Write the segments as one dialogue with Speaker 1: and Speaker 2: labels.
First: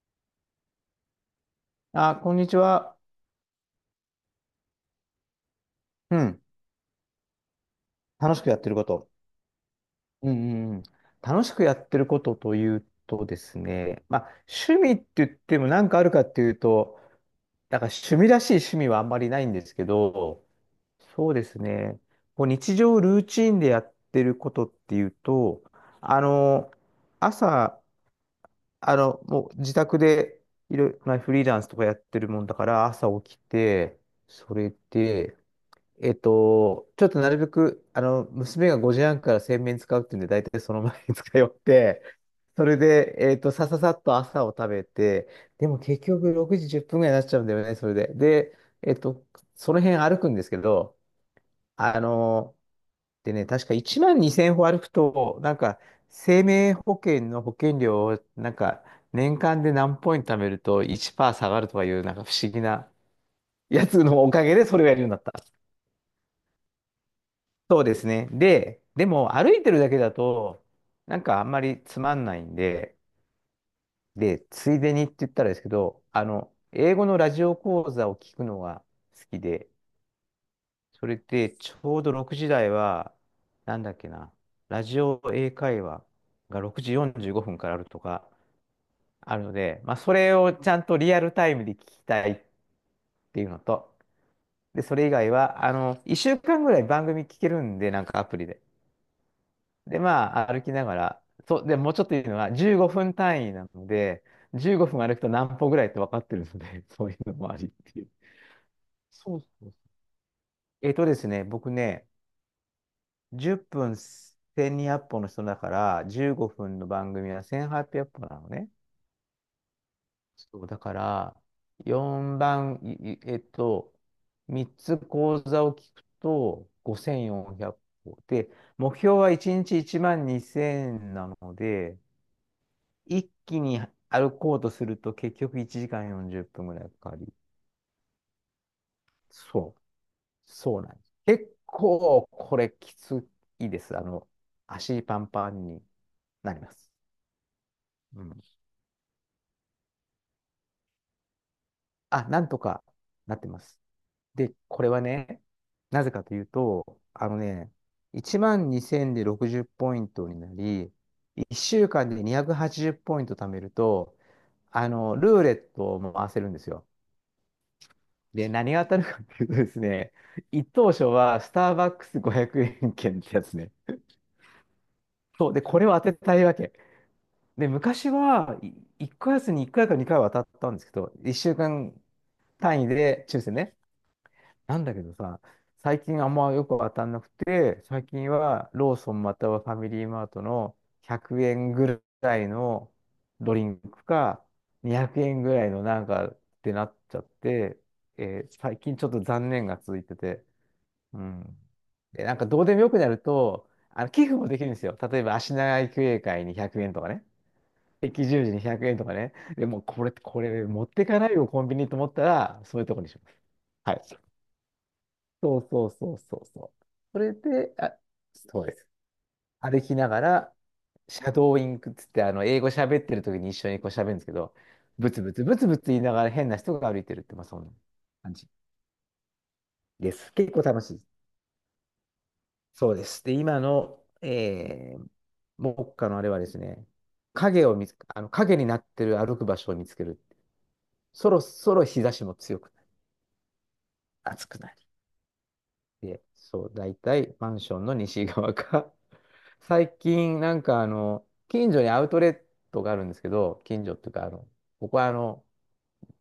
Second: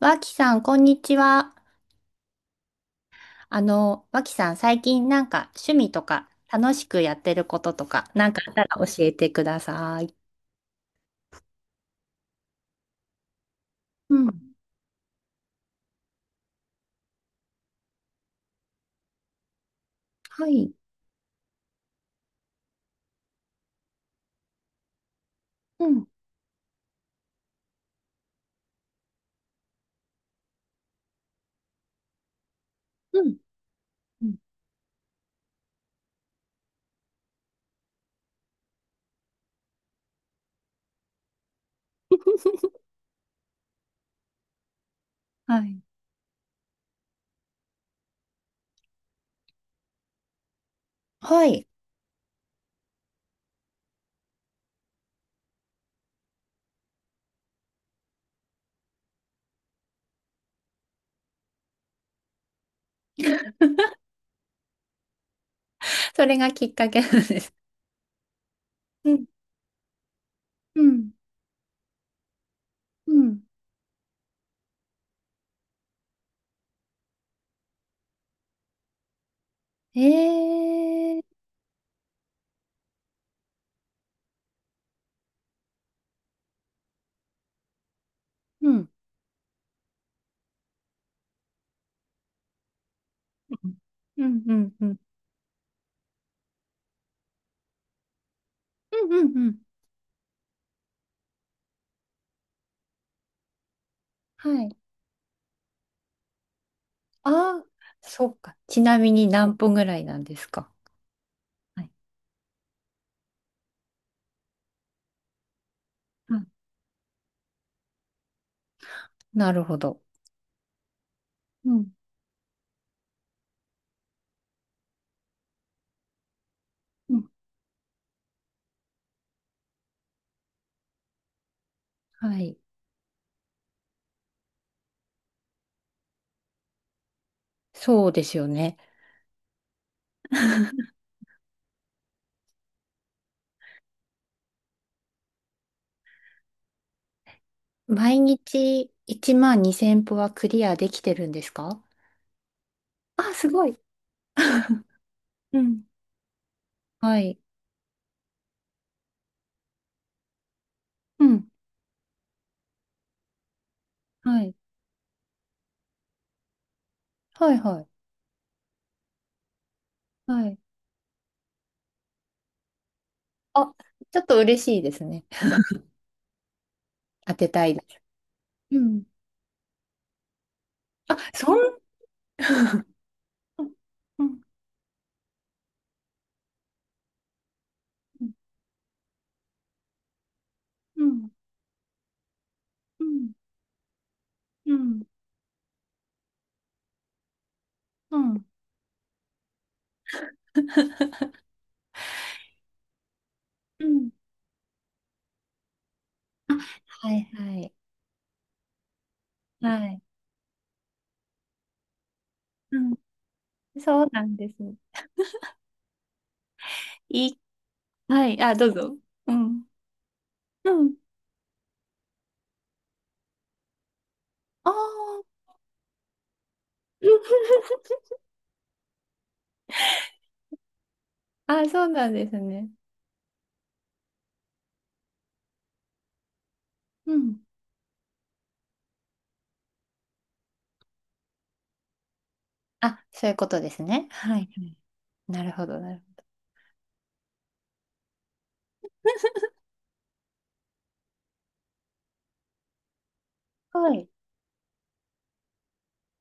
Speaker 1: わきさん、こんにちは。
Speaker 2: あ、こんにちは。
Speaker 1: わきさん、最近なんか趣味と
Speaker 2: う
Speaker 1: か
Speaker 2: ん。
Speaker 1: 楽しくやってることとか、なん
Speaker 2: 楽
Speaker 1: か
Speaker 2: し
Speaker 1: あ
Speaker 2: く
Speaker 1: っ
Speaker 2: やっ
Speaker 1: た
Speaker 2: てる
Speaker 1: ら
Speaker 2: こ
Speaker 1: 教
Speaker 2: と。
Speaker 1: えてください。
Speaker 2: うんうんうん。楽しくやってることというとですね、
Speaker 1: う
Speaker 2: まあ、
Speaker 1: ん。
Speaker 2: 趣味って言っても何かあるかっていうと、だから趣味らしい趣味はあんまりないんですけど、
Speaker 1: はい。
Speaker 2: そうですね、こう日常ルーチンでやってることっていうと、
Speaker 1: うん。
Speaker 2: あの、朝、もう自宅でいろいろ、まあ、フリーランスとかやってるもんだから、朝
Speaker 1: うん。
Speaker 2: 起きて、
Speaker 1: うん。
Speaker 2: それで、ちょっとなるべく、娘が5時半から洗面使うっていうんで、大体その前に使い終わって、それ で、さささっと朝を食べて、
Speaker 1: は
Speaker 2: でも
Speaker 1: い。
Speaker 2: 結局6時10分ぐらいになっちゃうんだよね、それで。で、その辺歩くんですけど、
Speaker 1: はい。
Speaker 2: あの、でね、確か1万2千歩歩くと、なんか、生命保険の保険料を、なんか、年間で何ポイント貯めると1%下がるとかいう、なんか不思議な やつのおかげでそれをやるようになった。
Speaker 1: それがきっかけなんです。
Speaker 2: そうですね。で、で
Speaker 1: うん。
Speaker 2: も歩いてるだけだと、
Speaker 1: うん。
Speaker 2: なんかあんまりつまんないんで、
Speaker 1: うん。
Speaker 2: で、ついでにって言ったらですけど、英語のラジオ講座を聞くのが好きで、それ
Speaker 1: えー。
Speaker 2: でちょうど6時台は、なんだっけな、ラジオ英会話が6時45分からあるとか
Speaker 1: うん。
Speaker 2: あるので、まあ、それをちゃんとリアルタイムで聞きたいっていうの
Speaker 1: うん。
Speaker 2: と、
Speaker 1: うん。うん。
Speaker 2: で、
Speaker 1: う
Speaker 2: そ
Speaker 1: ん。
Speaker 2: れ以外は、1週間ぐらい番組聞けるんで、なんかアプリで。
Speaker 1: うんうん。
Speaker 2: で、まあ、歩きながら、そう、で、もうちょっといいのは、15分単位なので、
Speaker 1: はい。
Speaker 2: 15分歩くと何歩ぐらいって分かってるので、そういうのもあ
Speaker 1: ああ、
Speaker 2: りっていう。
Speaker 1: そうか。ちなみに
Speaker 2: そう
Speaker 1: 何
Speaker 2: そうそ
Speaker 1: 分ぐ
Speaker 2: う。
Speaker 1: らいなんですか？
Speaker 2: ですね、僕
Speaker 1: はい。
Speaker 2: ね、10分1200歩の人だから、15
Speaker 1: あ、
Speaker 2: 分の番組は1800歩なのね。
Speaker 1: なるほど。
Speaker 2: そう、だから、
Speaker 1: うん。
Speaker 2: 4番、いい、3つ講座を聞くと、
Speaker 1: うん。
Speaker 2: 5400歩。で、目標は1日1万2000なので、
Speaker 1: はい。
Speaker 2: 一気に歩こうとすると結局1時間40分ぐらいかかり、
Speaker 1: そうですよね。
Speaker 2: そう、そうなん です。結構これきついです。足パンパンになります。
Speaker 1: 毎
Speaker 2: うん。
Speaker 1: 日1万2千歩はクリアできてるんですか？
Speaker 2: あ、なんとか
Speaker 1: あ、
Speaker 2: なっ
Speaker 1: す
Speaker 2: てま
Speaker 1: ごい。
Speaker 2: す。で、これはね、
Speaker 1: うん。
Speaker 2: なぜかというと、
Speaker 1: はい。
Speaker 2: 1万2000で60ポイントになり、
Speaker 1: うん。
Speaker 2: 1週間で280ポイント貯めると、
Speaker 1: はい。
Speaker 2: ルーレットを回せるんですよ。
Speaker 1: はいはい。
Speaker 2: で、何が当たるかっていうとですね、
Speaker 1: はい。
Speaker 2: 一等賞はスターバックス500円券ってやつね。
Speaker 1: あ、ちょっと嬉しいですね。
Speaker 2: そう、で、これを当てたいわけ。
Speaker 1: 当てた
Speaker 2: で、
Speaker 1: いです。
Speaker 2: 昔は
Speaker 1: うん。
Speaker 2: 1ヶ月に1回か2回は当たったんですけど、
Speaker 1: あ、
Speaker 2: 1
Speaker 1: そ
Speaker 2: 週
Speaker 1: ん、
Speaker 2: 間単 位で抽選
Speaker 1: うん
Speaker 2: ね。
Speaker 1: うん
Speaker 2: なんだけどさ、最近あんまよく当たんなくて、最
Speaker 1: うん
Speaker 2: 近はローソンまたはファミリーマートの100円ぐらいの
Speaker 1: うん
Speaker 2: ドリンクか、
Speaker 1: うん
Speaker 2: 200円ぐらいのなんかってなっちゃって、
Speaker 1: うん
Speaker 2: 最近ちょっと残念が続いてて、うん。で、なんかどうでもよくなると、
Speaker 1: うん、
Speaker 2: 寄付もできるんですよ。例えば、足長育英会
Speaker 1: あ、
Speaker 2: に100円とか
Speaker 1: はい
Speaker 2: ね。
Speaker 1: はい
Speaker 2: 赤十字に100円とかね。でも、
Speaker 1: はい。
Speaker 2: これ持ってかないよ、コンビニと思ったら、そ
Speaker 1: う
Speaker 2: ういう
Speaker 1: ん。
Speaker 2: とこにします。はい。
Speaker 1: そうなんです。
Speaker 2: そうそうそうそうそう。そ
Speaker 1: い
Speaker 2: れ
Speaker 1: い。
Speaker 2: で、あ、
Speaker 1: はい。あ、
Speaker 2: そう
Speaker 1: どう
Speaker 2: です。
Speaker 1: ぞ。うん。
Speaker 2: 歩きながら、
Speaker 1: うん。
Speaker 2: シャドーインクっつって、英語喋ってる時に一緒にこう喋るんですけど、
Speaker 1: ああ。
Speaker 2: ブツブツブツブツ言いながら変な人が歩いてるって、まあ、そんな感じです。結構楽しい。
Speaker 1: あ、そうなんですね。
Speaker 2: そうです。で、今の、目下のあれはですね、
Speaker 1: うん。
Speaker 2: 影を見つ、あの影になってる歩く場所を見つける。そろそろ日差しも強くなり、
Speaker 1: あ、そういうことですね。はい。は
Speaker 2: 暑くな
Speaker 1: い、
Speaker 2: り。
Speaker 1: なるほど、なる
Speaker 2: で、そう、大体マンションの西側か。最近、近所にアウトレットがあるんですけど、
Speaker 1: ほど。
Speaker 2: 近
Speaker 1: は
Speaker 2: 所って
Speaker 1: い。
Speaker 2: いうか、ここは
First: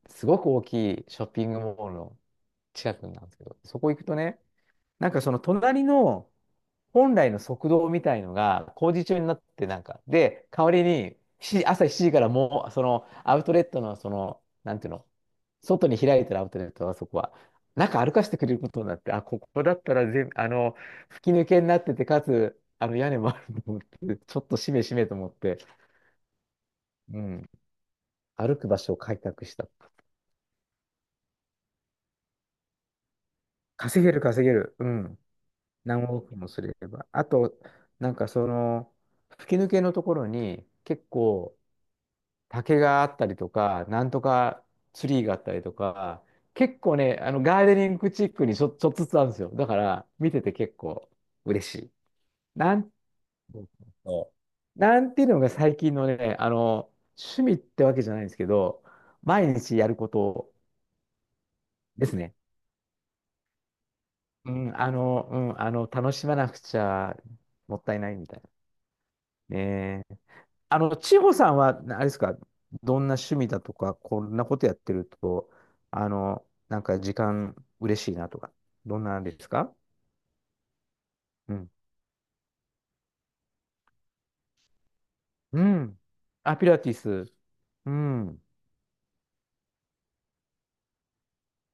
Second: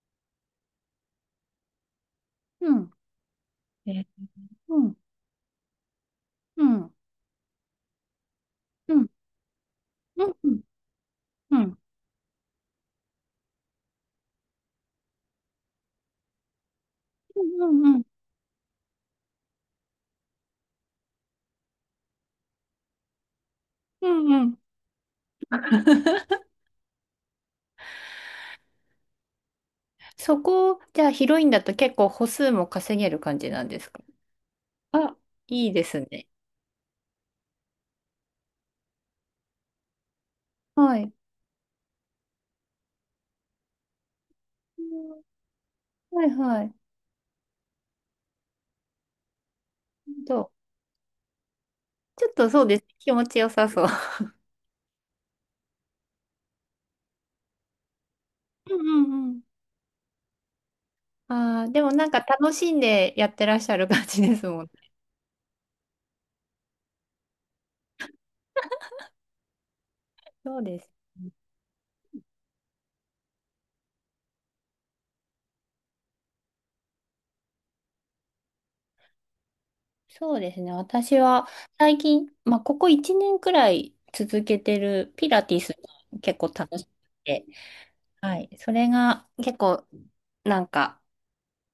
Speaker 2: すごく大きいショッピングモールの
Speaker 1: うん。
Speaker 2: 近くなんですけど、そこ
Speaker 1: え
Speaker 2: 行く
Speaker 1: ー、
Speaker 2: とね、
Speaker 1: うん。
Speaker 2: なんかその隣の、
Speaker 1: うん。
Speaker 2: 本来の速道みたいのが工
Speaker 1: う
Speaker 2: 事
Speaker 1: ん。
Speaker 2: 中になってなんか、
Speaker 1: うん。う
Speaker 2: で、
Speaker 1: ん。
Speaker 2: 代わりに
Speaker 1: う
Speaker 2: し
Speaker 1: ん。
Speaker 2: 朝7時からもう、そのアウトレットの、その、なんていうの、外に開いてるアウトレットはそこは、
Speaker 1: うん。
Speaker 2: 中歩かせてくれることになって、あ、ここだったら全、あの、吹き抜けになってて、かつ、あの屋根もあると思っ
Speaker 1: う
Speaker 2: て、ちょ
Speaker 1: ん。う
Speaker 2: っと
Speaker 1: ん。
Speaker 2: しめしめと思って、うん、歩く場所を開拓した。
Speaker 1: そこ、じゃあ、ヒロインだと結構歩数も稼げる感じなんですか？
Speaker 2: 稼げる稼げる。う
Speaker 1: あ、
Speaker 2: ん。
Speaker 1: いいです
Speaker 2: 何
Speaker 1: ね。
Speaker 2: 億もすれば。あと、なんかその、吹き抜けのところに
Speaker 1: は
Speaker 2: 結
Speaker 1: い。
Speaker 2: 構、竹があったりとか、なんとか
Speaker 1: う
Speaker 2: ツ
Speaker 1: ん、
Speaker 2: リーがあったりとか、
Speaker 1: はいはい。
Speaker 2: 結構ね、ガーデニングチックにちょっとずつあるんですよ。だから、見て
Speaker 1: と、
Speaker 2: て結構嬉しい。
Speaker 1: ちょっとそう
Speaker 2: な
Speaker 1: です。
Speaker 2: ん、
Speaker 1: 気持ちよさそう。
Speaker 2: そうなんていうのが最近のね、趣味ってわけじゃないんですけ
Speaker 1: うん
Speaker 2: ど、
Speaker 1: うんうん。
Speaker 2: 毎日やること
Speaker 1: ああ、でも
Speaker 2: で
Speaker 1: なん
Speaker 2: す
Speaker 1: か
Speaker 2: ね。
Speaker 1: 楽しんでやってらっしゃる感じです
Speaker 2: う
Speaker 1: もん。
Speaker 2: ん、うん、楽しまなくちゃもったいないみたいな。ねえ、
Speaker 1: そうです。
Speaker 2: 千穂さんは、なあれですか？どんな趣味だとか、こんなことやってると、なんか時間嬉しいなとか、どんなんですか？
Speaker 1: そうですね。私は
Speaker 2: うん。
Speaker 1: 最近、まあ、ここ1年くらい続けてるピラティ
Speaker 2: う
Speaker 1: ス
Speaker 2: ん。
Speaker 1: が結構
Speaker 2: あ、ピ
Speaker 1: 楽
Speaker 2: ラ
Speaker 1: しく
Speaker 2: ティス。
Speaker 1: て、
Speaker 2: う
Speaker 1: は
Speaker 2: ん。
Speaker 1: い。それが結構、なんか、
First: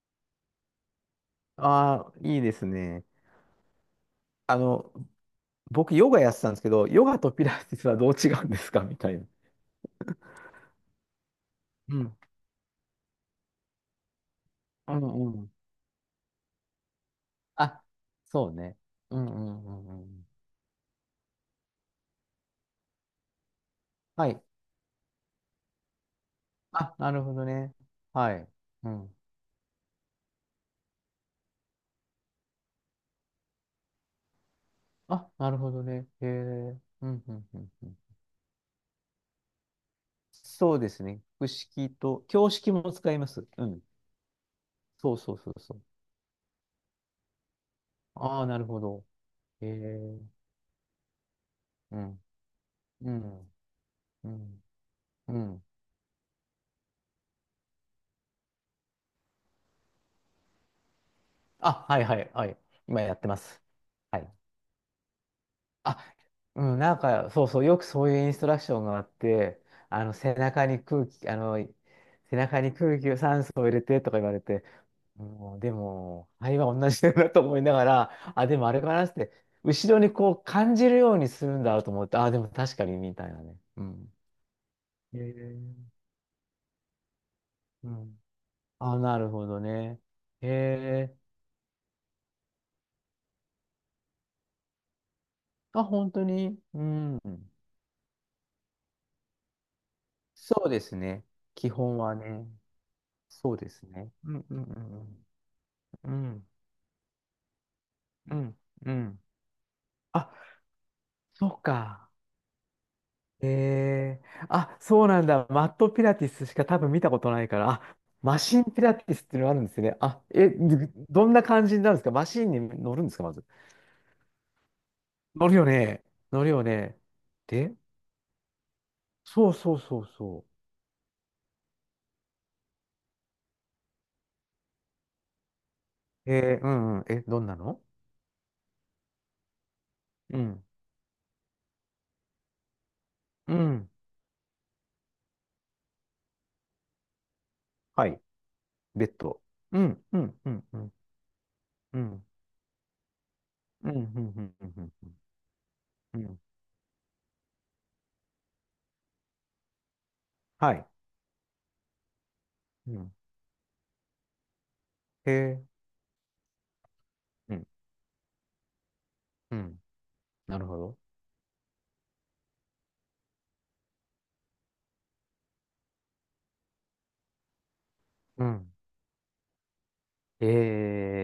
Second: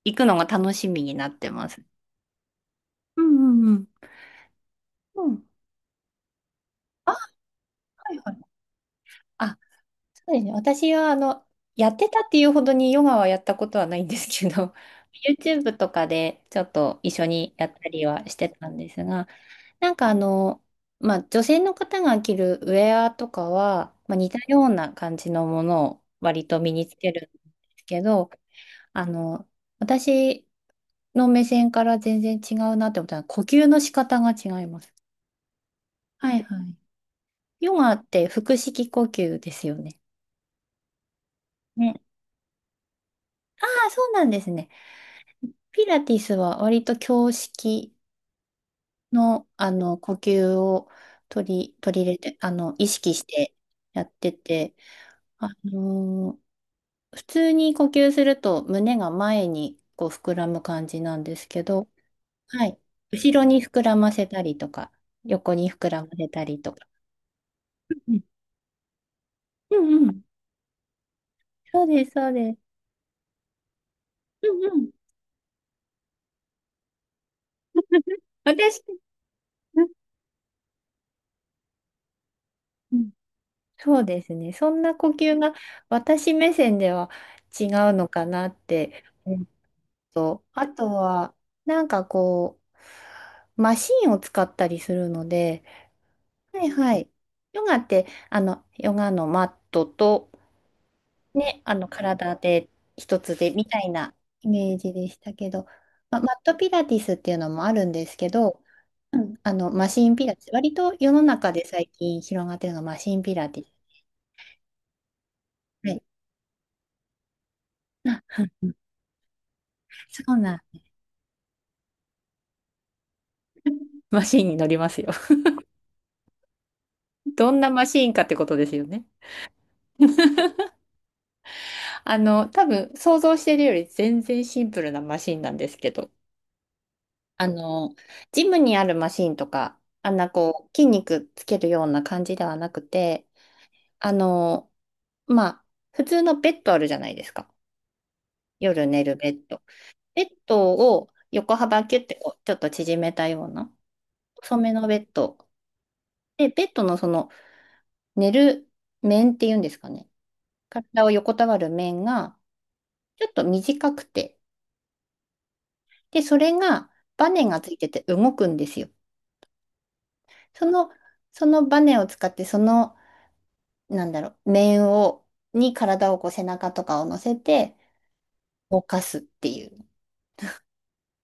Speaker 1: 行くのが楽しみになってます。
Speaker 2: ああ、いいですね。
Speaker 1: うんうんうん。
Speaker 2: あの、
Speaker 1: うん。
Speaker 2: 僕、ヨガやってたんですけど、ヨ
Speaker 1: あ、
Speaker 2: ガとピラティスはどう
Speaker 1: はいは
Speaker 2: 違
Speaker 1: い。
Speaker 2: うんですかみたいな。
Speaker 1: あ、そうですね。私は、やっ
Speaker 2: う
Speaker 1: て
Speaker 2: ん。
Speaker 1: たっていうほどにヨガはやったことはないんですけど、
Speaker 2: うん うん。
Speaker 1: YouTube とかでちょっと一緒にやっ
Speaker 2: あ、
Speaker 1: たりはし
Speaker 2: そ
Speaker 1: て
Speaker 2: う
Speaker 1: たん
Speaker 2: ね。
Speaker 1: です
Speaker 2: うん
Speaker 1: が、
Speaker 2: うんう
Speaker 1: なん
Speaker 2: んう
Speaker 1: か
Speaker 2: ん。
Speaker 1: まあ、女性の方が着るウェアとかは、まあ、
Speaker 2: は
Speaker 1: 似た
Speaker 2: い。
Speaker 1: ような感じのものを割と身につ
Speaker 2: あ、な
Speaker 1: け
Speaker 2: る
Speaker 1: るん
Speaker 2: ほ
Speaker 1: で
Speaker 2: どね。
Speaker 1: すけど、
Speaker 2: はい。う
Speaker 1: あ
Speaker 2: ん。
Speaker 1: の、私の目線から全然違うなって思ったのは、呼吸の仕方が違います。
Speaker 2: あ、なるほどね。へ
Speaker 1: はいはい。
Speaker 2: え。うんうんうん
Speaker 1: ヨ
Speaker 2: う
Speaker 1: ガ
Speaker 2: ん。
Speaker 1: って腹式呼吸ですよね。
Speaker 2: そうですね。複式
Speaker 1: ね。
Speaker 2: と、教式も使います。
Speaker 1: あ
Speaker 2: うん。
Speaker 1: あ、そうなんですね。
Speaker 2: そうそうそうそう。
Speaker 1: ピラティスは割と胸式
Speaker 2: ああ、なるほど。
Speaker 1: の、
Speaker 2: え
Speaker 1: あの呼
Speaker 2: ー、
Speaker 1: 吸を
Speaker 2: う
Speaker 1: 取り入れ
Speaker 2: ん、
Speaker 1: て、意
Speaker 2: う
Speaker 1: 識し
Speaker 2: ん、
Speaker 1: てやっ
Speaker 2: う
Speaker 1: て
Speaker 2: ん、
Speaker 1: て、
Speaker 2: う
Speaker 1: あ
Speaker 2: ん。
Speaker 1: のー普通に呼吸すると胸が前にこう膨らむ感じなんですけ
Speaker 2: あ、
Speaker 1: ど、
Speaker 2: はいはいはい。
Speaker 1: はい。
Speaker 2: 今やってま
Speaker 1: 後ろ
Speaker 2: す。
Speaker 1: に膨らま
Speaker 2: は
Speaker 1: せ
Speaker 2: い。
Speaker 1: たりとか、横に膨ら
Speaker 2: あ、
Speaker 1: ませたりと
Speaker 2: うん、
Speaker 1: か。
Speaker 2: なんか、そうそう、よくそ
Speaker 1: う
Speaker 2: うい
Speaker 1: ん
Speaker 2: うインストラクションがあって、
Speaker 1: うんうん。
Speaker 2: 背中に空気、
Speaker 1: そうです、そう
Speaker 2: 背
Speaker 1: で
Speaker 2: 中に
Speaker 1: す。
Speaker 2: 空気を酸素を入れてとか言われ
Speaker 1: うん
Speaker 2: て、
Speaker 1: うん。
Speaker 2: もうでも、肺は同じだなと思いながら、あ、でもあ
Speaker 1: 私、
Speaker 2: れかなって、
Speaker 1: うん
Speaker 2: 後ろにこう感じるようにするんだと思って、あ、でも確かに
Speaker 1: うん、
Speaker 2: みたいなね。う
Speaker 1: そう
Speaker 2: ん。
Speaker 1: ですね。そんな呼
Speaker 2: へ
Speaker 1: 吸が
Speaker 2: え。
Speaker 1: 私目線では違
Speaker 2: う
Speaker 1: うの
Speaker 2: ん。
Speaker 1: かなっ
Speaker 2: あ、
Speaker 1: て。
Speaker 2: なる
Speaker 1: うん、
Speaker 2: ほどね。
Speaker 1: と、
Speaker 2: へ
Speaker 1: あと
Speaker 2: え。
Speaker 1: は、なんかこう、マシンを使ったりするので、
Speaker 2: あ、本当に。
Speaker 1: はい
Speaker 2: う
Speaker 1: はい。
Speaker 2: ん。
Speaker 1: ヨガって、ヨガのマットと、
Speaker 2: そうですね。
Speaker 1: ね、
Speaker 2: 基本は
Speaker 1: 体
Speaker 2: ね。
Speaker 1: で一つで
Speaker 2: そう
Speaker 1: み
Speaker 2: で
Speaker 1: た
Speaker 2: す
Speaker 1: い
Speaker 2: ね。
Speaker 1: な
Speaker 2: うん
Speaker 1: イ
Speaker 2: うん
Speaker 1: メージでしたけど、
Speaker 2: う
Speaker 1: ま、
Speaker 2: んう
Speaker 1: マッ
Speaker 2: ん。
Speaker 1: トピラティスっていうのもあるんですけ
Speaker 2: うん。
Speaker 1: ど、
Speaker 2: うん。う
Speaker 1: う
Speaker 2: ん。
Speaker 1: んマシンピ
Speaker 2: あ、
Speaker 1: ラティス、割と世の
Speaker 2: そ
Speaker 1: 中
Speaker 2: う
Speaker 1: で最
Speaker 2: か。
Speaker 1: 近広がってるのがマシンピラティス。
Speaker 2: あ、そうなんだ。マット
Speaker 1: は
Speaker 2: ピ
Speaker 1: い。
Speaker 2: ラティスしか多分見たことないから、あ、
Speaker 1: あ、
Speaker 2: マシン
Speaker 1: うん、
Speaker 2: ピラティスっていうのがあるんですね。あ、
Speaker 1: そう
Speaker 2: え、
Speaker 1: なん。
Speaker 2: どんな感じになるんですか？マシンに乗るんですか？まず。
Speaker 1: マシンに乗りますよ。
Speaker 2: 乗るよね。乗るよね。
Speaker 1: どんな
Speaker 2: で、
Speaker 1: マシンかってことですよね。
Speaker 2: そうそうそうそ
Speaker 1: 多分想像してるより全然シンプルなマシンなんですけど、
Speaker 2: う。うんうん。え、どん
Speaker 1: あ
Speaker 2: なの？
Speaker 1: の、ジムにあるマシンとか、あんな
Speaker 2: うん。
Speaker 1: こう、筋肉つけるような感じではなくて、
Speaker 2: うん。
Speaker 1: あの、まあ、普通のベッドあるじゃないですか。
Speaker 2: はい。
Speaker 1: 夜寝
Speaker 2: ベッ
Speaker 1: るベ
Speaker 2: ド。
Speaker 1: ッド。
Speaker 2: うん、う
Speaker 1: ベッ
Speaker 2: ん、うん、
Speaker 1: ド
Speaker 2: うん、
Speaker 1: を横幅キ
Speaker 2: う
Speaker 1: ュッて
Speaker 2: ん、
Speaker 1: こう、ちょっと縮めたような、
Speaker 2: うん、うん、うん、
Speaker 1: 細
Speaker 2: う
Speaker 1: め
Speaker 2: ん、う
Speaker 1: の
Speaker 2: ん。
Speaker 1: ベッド。
Speaker 2: うん、
Speaker 1: で、ベッドのその、寝る面っていうんですかね。
Speaker 2: はい。
Speaker 1: 体を横たわる面が、
Speaker 2: うん。
Speaker 1: ちょっと短くて、
Speaker 2: へえ。
Speaker 1: で、それが、バネ
Speaker 2: う
Speaker 1: がつ
Speaker 2: ん、
Speaker 1: いてて動くんですよ。
Speaker 2: うん。な
Speaker 1: そ
Speaker 2: るほ
Speaker 1: の、
Speaker 2: ど。
Speaker 1: そのバネを使って、なんだろう、面を、に体をこう背中とかを乗せて
Speaker 2: うん。
Speaker 1: 動かすっていう。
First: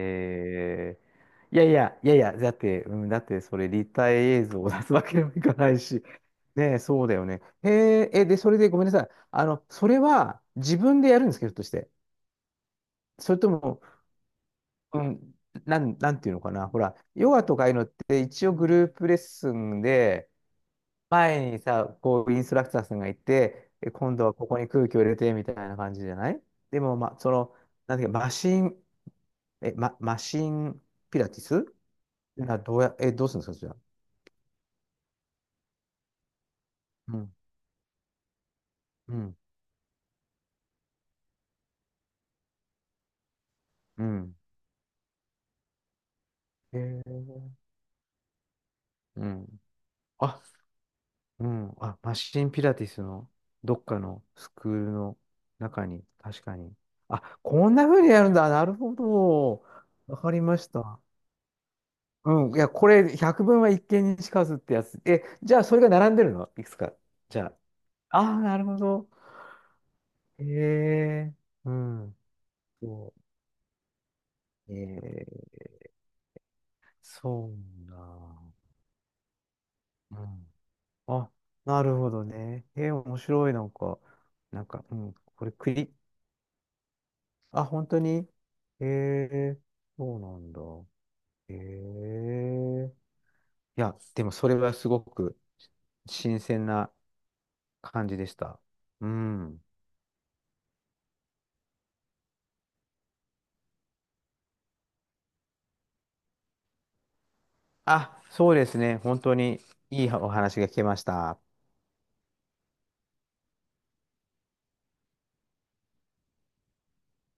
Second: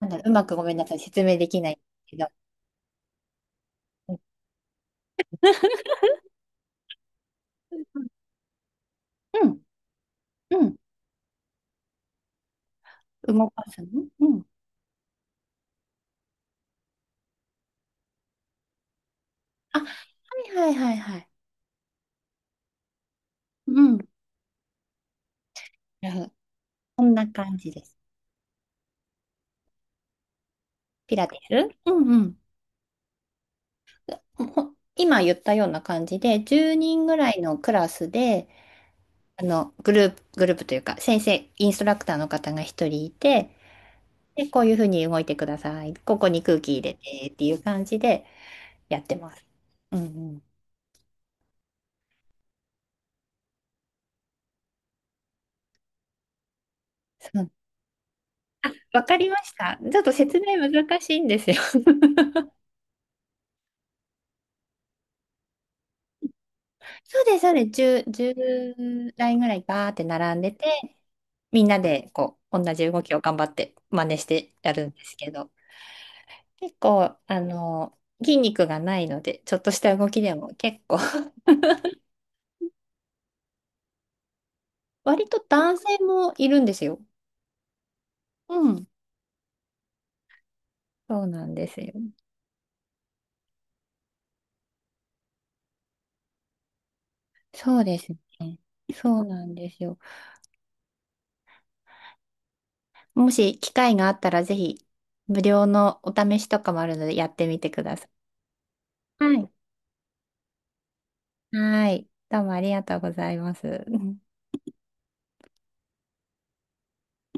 Speaker 1: なんだろう、うまくごめんなさい、説明で
Speaker 2: い
Speaker 1: き
Speaker 2: や
Speaker 1: な
Speaker 2: い
Speaker 1: い
Speaker 2: や、いや
Speaker 1: け
Speaker 2: い
Speaker 1: ど。
Speaker 2: や、だって、うん、だってそれ立体映像を出すわけにもいかないし、ねえ、そうだよね。へえ、え、で、それでごめんなさい。
Speaker 1: うん、
Speaker 2: それは
Speaker 1: うん、
Speaker 2: 自分でやるんですけど、ひょっとして。それと
Speaker 1: 動か
Speaker 2: も、
Speaker 1: すの、うん。
Speaker 2: うん、なんていうのかな。ほら、ヨガとかああいうのって一応グループレッス
Speaker 1: あ、
Speaker 2: ン
Speaker 1: は
Speaker 2: で、
Speaker 1: いはいはいはい。
Speaker 2: 前にさ、こう、インストラクターさんがいて、
Speaker 1: う
Speaker 2: え
Speaker 1: ん。
Speaker 2: 今度はここに空気を入れて、みたいな感じ
Speaker 1: な
Speaker 2: じ
Speaker 1: る
Speaker 2: ゃ
Speaker 1: ほ
Speaker 2: な
Speaker 1: ど、
Speaker 2: い？でも、
Speaker 1: こん
Speaker 2: ま、
Speaker 1: な
Speaker 2: その、
Speaker 1: 感じで
Speaker 2: な
Speaker 1: す。
Speaker 2: んていうか、マシン
Speaker 1: ピ
Speaker 2: ピ
Speaker 1: ラ
Speaker 2: ラ
Speaker 1: テ
Speaker 2: ティス
Speaker 1: ィス、うんうん。
Speaker 2: な、どうするんですか、じゃあ。
Speaker 1: ほほ今言ったような感じで、10人ぐ
Speaker 2: う
Speaker 1: ら
Speaker 2: ん、
Speaker 1: いのクラスで、
Speaker 2: うん、
Speaker 1: グループというか、先生、インストラクターの方が一人いて、
Speaker 2: うん。
Speaker 1: で、こういうふうに動いてください。ここに空気入れ
Speaker 2: へ
Speaker 1: てってい
Speaker 2: え、
Speaker 1: う感じで、やって
Speaker 2: う
Speaker 1: ます。
Speaker 2: ん。
Speaker 1: うんう
Speaker 2: あ、
Speaker 1: ん。
Speaker 2: うん。あ、マシンピラティスのどっかのスクールの中に、確かに。
Speaker 1: そ
Speaker 2: あ、
Speaker 1: う、
Speaker 2: こんな風にやるんだ。なるほ
Speaker 1: わかりまし
Speaker 2: ど。
Speaker 1: た。ちょっと
Speaker 2: わか
Speaker 1: 説
Speaker 2: り
Speaker 1: 明
Speaker 2: ました。
Speaker 1: 難しいんですよ。
Speaker 2: うん。いや、これ、百聞は一見にしかずってやつ。え、じゃあ、それが並んでるのいくつか。
Speaker 1: そうです、
Speaker 2: じゃ
Speaker 1: そうです。10、
Speaker 2: あ。あ
Speaker 1: じゅ
Speaker 2: あ、なるほど。
Speaker 1: う台ぐらいバーって並ん
Speaker 2: へ
Speaker 1: でて、
Speaker 2: え、
Speaker 1: みん
Speaker 2: う
Speaker 1: なで
Speaker 2: ん。
Speaker 1: こう、同じ動き
Speaker 2: そ
Speaker 1: を頑張って真似して
Speaker 2: う。
Speaker 1: やるんですけど、結構、
Speaker 2: そうだ。
Speaker 1: 筋肉がないので、ちょっとした動
Speaker 2: う
Speaker 1: きでも
Speaker 2: ん、
Speaker 1: 結構、
Speaker 2: あ、なるほどね。面白い、なんか、なんか、うん、
Speaker 1: 割と
Speaker 2: これ
Speaker 1: 男
Speaker 2: 栗、
Speaker 1: 性もいるんですよ。
Speaker 2: あ、本当に
Speaker 1: う
Speaker 2: え
Speaker 1: ん。
Speaker 2: ー、そうなんだ。
Speaker 1: そうなんですよ。
Speaker 2: いや、でもそれはすごく新鮮な
Speaker 1: そうで
Speaker 2: 感
Speaker 1: す
Speaker 2: じでし
Speaker 1: ね。
Speaker 2: た。う
Speaker 1: そうなん
Speaker 2: ん。
Speaker 1: ですよ。もし機会があったらぜひ無料のお試しとかもあるのでやってみてください。
Speaker 2: あ、そうですね。本
Speaker 1: は
Speaker 2: 当
Speaker 1: い。
Speaker 2: にいいお話が聞けました。
Speaker 1: はい。どうもありがとうございます。